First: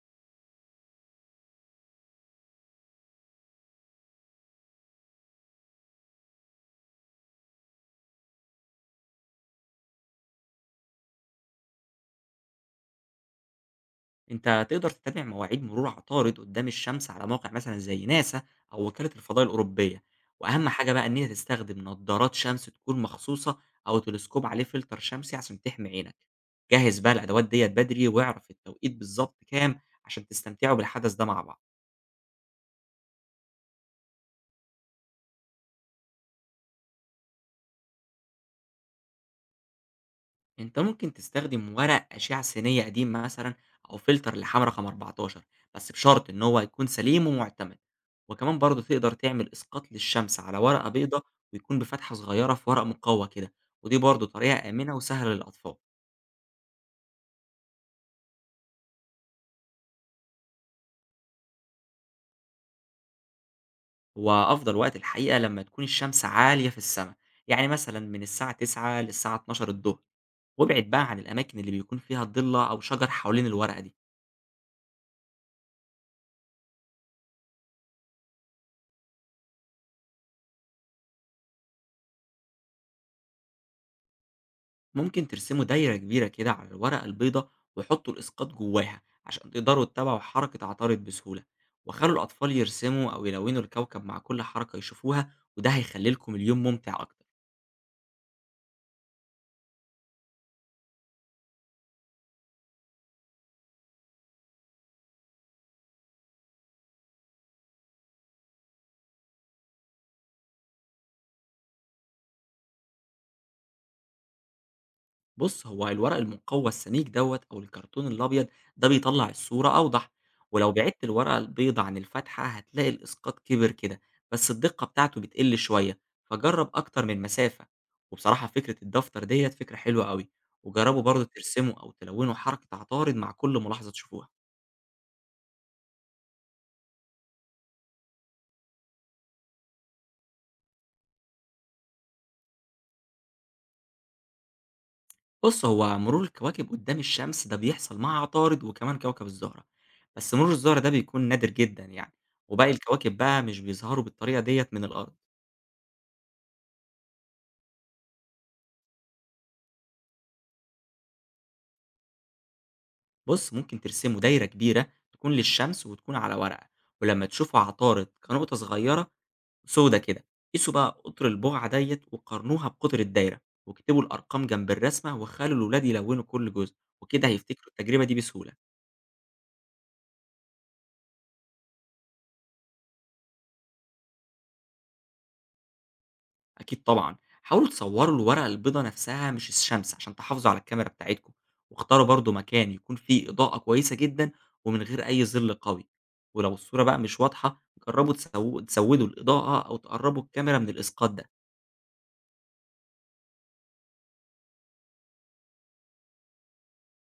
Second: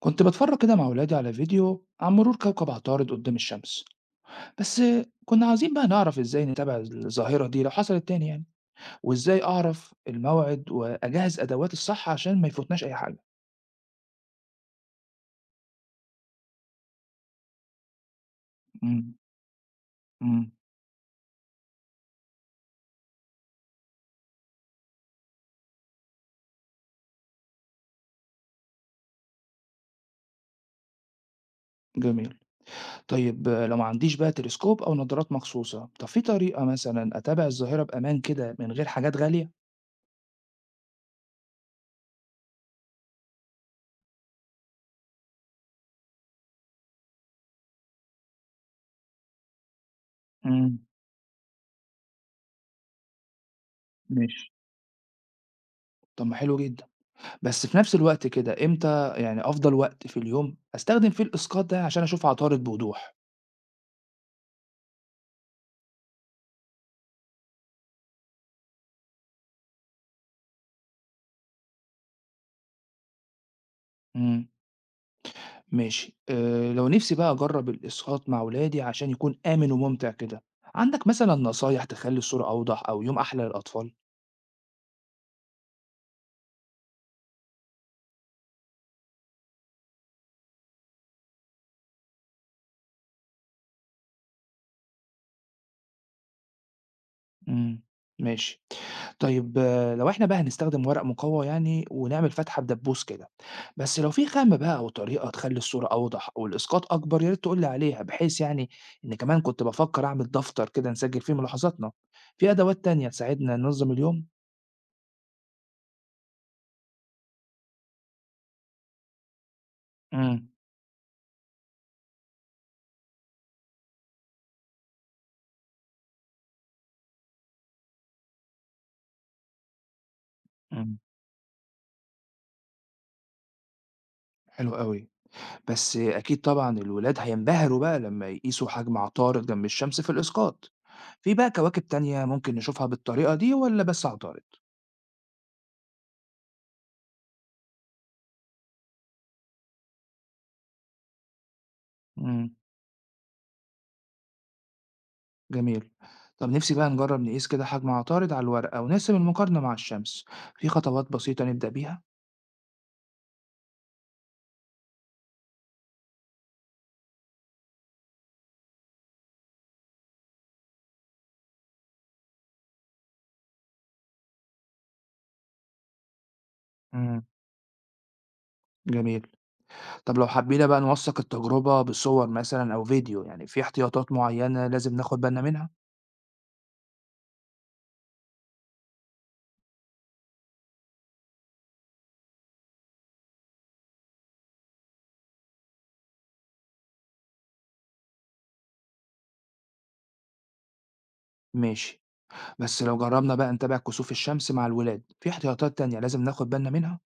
كنت بتفرج كده مع ولادي على فيديو عن مرور كوكب عطارد قدام الشمس. بس كنا عايزين بقى نعرف ازاي نتابع الظاهرة دي لو حصلت تاني يعني، وازاي اعرف الموعد واجهز ادوات الصح عشان ما يفوتناش اي حاجة. أنت تقدر تتابع مواعيد مرور عطارد قدّام الشمس على مواقع مثلًا زي ناسا أو وكالة امم. الفضاء الأوروبية، امم. وأهم حاجة بقى إن أنت تستخدم نضارات شمس تكون مخصوصة أو تلسكوب عليه فلتر شمسي عشان تحمي عينك، جهّز بقى الأدوات ديّة بدري واعرف التوقيت بالضبط كام عشان تستمتعوا بالحدث ده مع بعض. جميل. طيب آه، لو ما عنديش بقى تلسكوب او نظارات مخصوصة، طب في طريقة مثلا اتابع الظاهرة بامان كده من غير حاجات غالية؟ أنت ممكن تستخدم ورق أشعة سينية قديم مثلًا أو فلتر لحام رقم 14 بس بشرط إن هو يكون سليم ومعتمد، وكمان برضه تقدر تعمل إسقاط للشمس على امم. ورقة بيضة ويكون بفتحة صغيرة في ورق مقوى كده، ودي برضه ماشي. طريقة آمنة وسهلة للأطفال. طب ما حلو جدا، بس في نفس الوقت كده امتى يعني افضل وقت في اليوم استخدم فيه الاسقاط ده عشان اشوف عطارد بوضوح؟ هو أفضل وقت الحقيقة لما تكون الشمس عالية في السما، يعني مثلًا من الساعة 9:00 للساعة 12:00 الضهر، وابعد بقى عن الأماكن اللي بيكون فيها ضلة أو شجر حوالين الورقة دي. امم. ماشي لو نِفْسي بقى أجرّب الإسقاط مع ولادي عشان يكون آمن وممتع كده، عندك مثلًا نصايح تخلّي الصورة أوضح أو يوم أحلى للأطفال؟ ممكن ترسموا دايرة كبيرة كده على الورقة البيضاء وحطوا الإسقاط جواها عشان تقدروا تتابعوا حركة عطارد بسهولة وخلوا الأطفال يرسموا أو يلونوا الكوكب مع كل حركة يشوفوها وده هيخلي لكم اليوم ممتع أكتر. إمم، ماشي. طيب آه، لو إحنا بقى هنستخدم ورق مقوّى يعني ونعمل فتحة بدبوس كده، بس لو في خامة بقى أو طريقة تخلّي الصورة أوضح أو الإسقاط أكبر يا ريت تقول لي عليها، بحيث يعني إن كمان كنت بافكّر أعمل دفتر كده نسجّل فيه ملاحظاتنا، في أدوات تانية تساعدنا ننظّم اليوم؟ بص، هو الورق المقوى السميك دوت او الكرتون الابيض ده بيطلع الصورة اوضح، إمم. ولو بعدت الورقة البيضة عن الفتحة هتلاقي الاسقاط كبر كده بس الدقة بتاعته بتقل شوية، فجرب اكتر من مسافة. وبصراحة فكرة الدفتر ديت فكرة حلوة قوي، إمم. وجربوا برضه ترسموا او تلونوا حركة عطارد مع كل ملاحظة تشوفوها. حلو أوي. بس أكيد طبعًا الولاد هينبهروا بقى لمّا يقيسوا حجم عطارد جنب الشمس في الإسقاط. في بقى كواكب تانية ممكن نشوفها بالطريقة دي والّا بس عطارد؟ بص، هو مرور الكواكب قدام الشمس ده بيحصل مع عطارد وكمان كوكب الزهرة، بس مرور الزهرة ده بيكون نادر جدا يعني، إمم. وباقي الكواكب بقى مش بيظهروا بالطريقة ديت من الارض. جميل. طب نفسي بقى نجرب نقيس كده حجم عطارد على الورقة ونقسم المقارنة مع الشمس. في خطوات بسيطة نبدأ بيها؟ بُص، ممكن ترسمه دايرة كبيرة تكون للشمس وتكون على ورقة، ولمّا تشوفه عطارد كنقطة صغيرة سودا كده، قيسوا بقى قطر البُقعة ديّة وقارنوها بقطر الدايرة، واكتبوا الأرقام جنب الرسمة وخلوا الولاد يلونوا كل جزء، إمم. وكده هيفتكروا التجربة دي بسهولة. جميل. طب لو حبينا بقى نوثق التجربة بصور مثلًا أو فيديو، يعني في احتياطات معينة لازم ناخد بالنا منها؟ أكيد طبعًا، حاولوا تصوروا الورقة البيضا نفسها مش الشمس عشان تحافظوا على الكاميرا بتاعتكم، واختاروا برضه مكان يكون فيه إضاءة كويسة جدًا ومن غير أي ظِل قوي، ولو الصورة بقى مش واضحة جربوا تسودوا الإضاءة أو تقربوا الكاميرا من الإسقاط ده. ماشي. بس لو جربنا بقى نتابع كسوف الشمس مع الولاد، في احتياطات تانية لازم ناخد بالنا منها؟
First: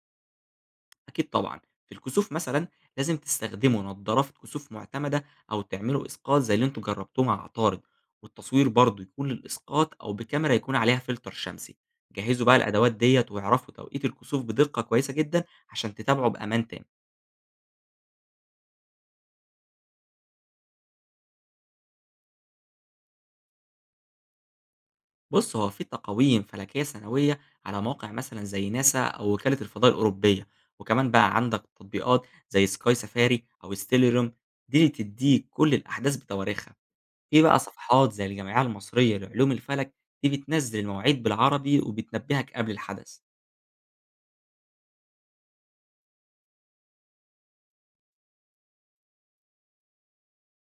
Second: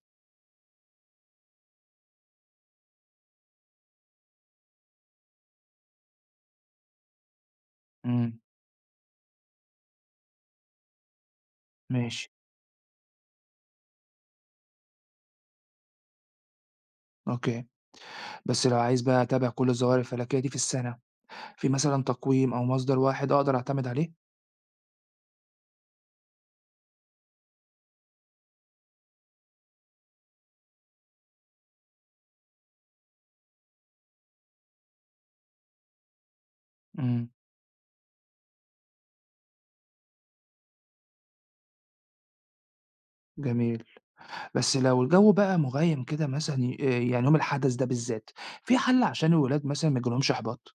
أكيد طبعًا، في الكسوف مثلًا لازم تستخدموا نضارات كسوف معتمدة أو تعملوا إسقاط زي اللي أنتم جربتوه مع عطارد، إمم. والتصوير برضه يكون للإسقاط أو بكاميرا يكون عليها فلتر شمسي، ماشي. جهّزوا بقى الأدوات ديّة واعرفوا توقيت الكسوف بدقة كويسة جدًا عشان تتابعوا بأمان تام. أوكي. بس لو عايز بقى أتابع كل الظواهر الفلكية دي في السنة، في مثلًا تقويم أو مصدر واحد أقدر أعتمد عليه؟ بُص، هو في تقاويم فلكية سنوية على مواقع مثلًا زي ناسا أو وكالة الفضاء الأوروبية، وكمان بقى عندك تطبيقات زي Sky Safari أو Stellarium، دي اللي تدّيك كل الأحداث بتواريخها. إمم. في بقى صفحات زي الجمعية المصرية لعلوم الفلك، دي بتنزل المواعيد بالعربي وبتنبهك قبل الحدث. جميل. بس لو الجو بقى مغيم كده مثلًا ي يعني يوم الحدث ده بالذات، في حل عشان الولاد مثلًا ما يجيلهمش إحباط؟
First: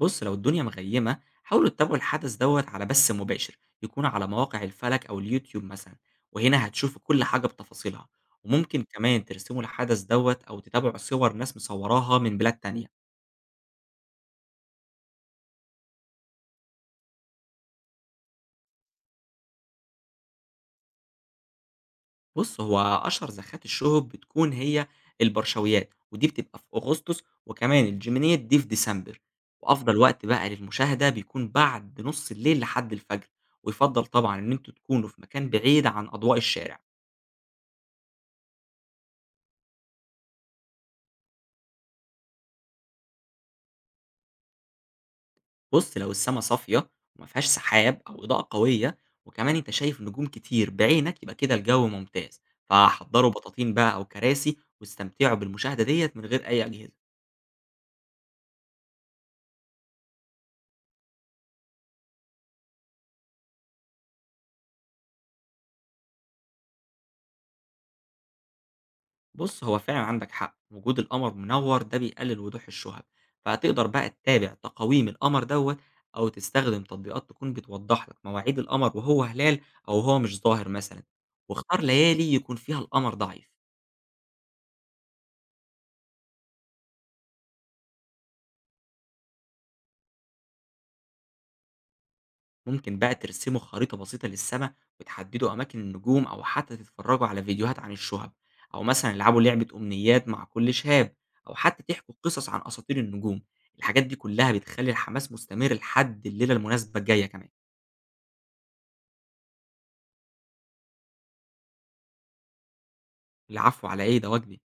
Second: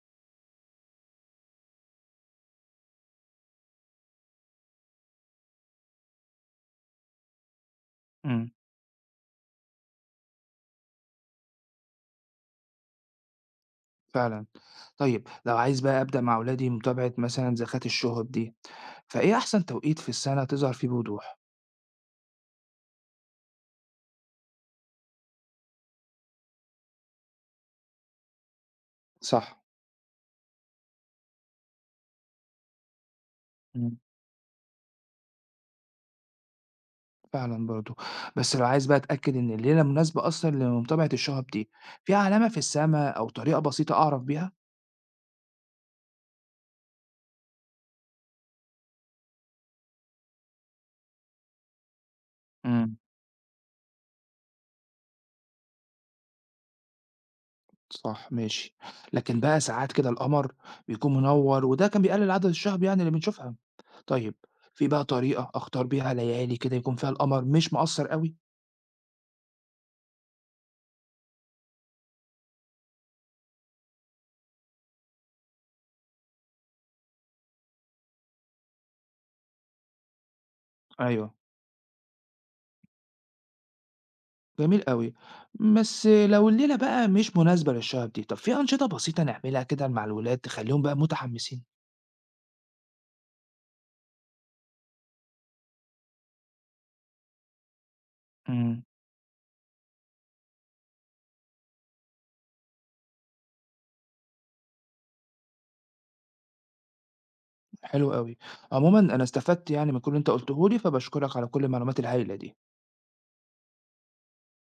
بص، لو الدنيا مغيمة حاولوا تتابعوا الحدث دوت على بث مباشر يكون على مواقع الفلك أو اليوتيوب مثلا، وهنا هتشوفوا كل حاجة بتفاصيلها، إمم. وممكن كمان ترسموا الحدث دوت أو تتابعوا صور ناس مصوراها من بلاد تانية. فعلًا. طيب لو عايز بقى أبدأ مع ولادي متابعة مثلًا زكاة الشهب دي، فإيه أحسن توقيت في السنة تظهر فيه بوضوح؟ بُص، هو أشهر زخات الشهب بتكون هي البرشويات، ودي بتبقى في أغسطس، وكمان الجمينيات دي في ديسمبر، صح. وأفضل وقت بقى للمشاهدة بيكون بعد نُص الليل لحد الفجر، إمم. ويُفضّل طبعًا إن أنتم تكونوا في مكان بعيد عن أضواء الشارع. فعلًا برضه، بس لو عايز بقى أتأكد إن الليلة مناسبة أصلًا لمتابعة الشُّهب دي، في علامة في السما أو طريقة بسيطة أعرف بيها؟ بُص، لو السما صافية وما فيهاش سحاب أو إضاءة قوية، وكمان أنت شايف نجوم كتير بعينك، يبقى كده الجو ممتاز، إمم. فحضّروا بطاطين بقى أو كراسي واستمتعوا بالمشاهدة ديّة من غير أي أجهزة. صح، ماشي. لكن بقى ساعات كده القمر بيكون منوّر وده كان بيقلل عدد الشُّهب يعني اللي بنشوفها. طيب، في بقى طريقة أختار بيها ليالي كده يكون فيها القمر مش مأثّر أوي؟ بُص، هو فعلًا عندك حق، وجود القمر منوّر ده بيقلل وضوح الشُّهب، فهتقدر بقى تتابع تقاويم القمر دوّة أو تستخدم تطبيقات تكون بتوضح لك مواعيد القمر وهو هلال أو وهو مش ظاهر مثلًا، أيوه. واختار ليالي يكون فيها القمر ضعيف. جميل أوي، بس لو الليلة بقى مش مناسبة للشُّهب دي، طب في أنشطة بسيطة نعملها كده مع الولاد تخلّيهم بقى متحمسين؟ ممكن بقى ترسموا خريطة بسيطة للسما وتحددوا أماكن النجوم أو حتى تتفرجوا على فيديوهات عن الشُّهب، أو إمم. مثلًا العبوا لعبة أمنيات مع كل شهاب، أو حتى تحكوا قصص عن أساطير النجوم، الحاجات دي كلها بتخلّي الحماس مستمر لحد الليلة المناسبة الجاية كمان. حلو أوي. عمومًا أنا استفدت يعني من كل اللي أنت قُلته لي، فباشكرك على كل المعلومات الهايلة دي. العفو على إيه، ده واجبي.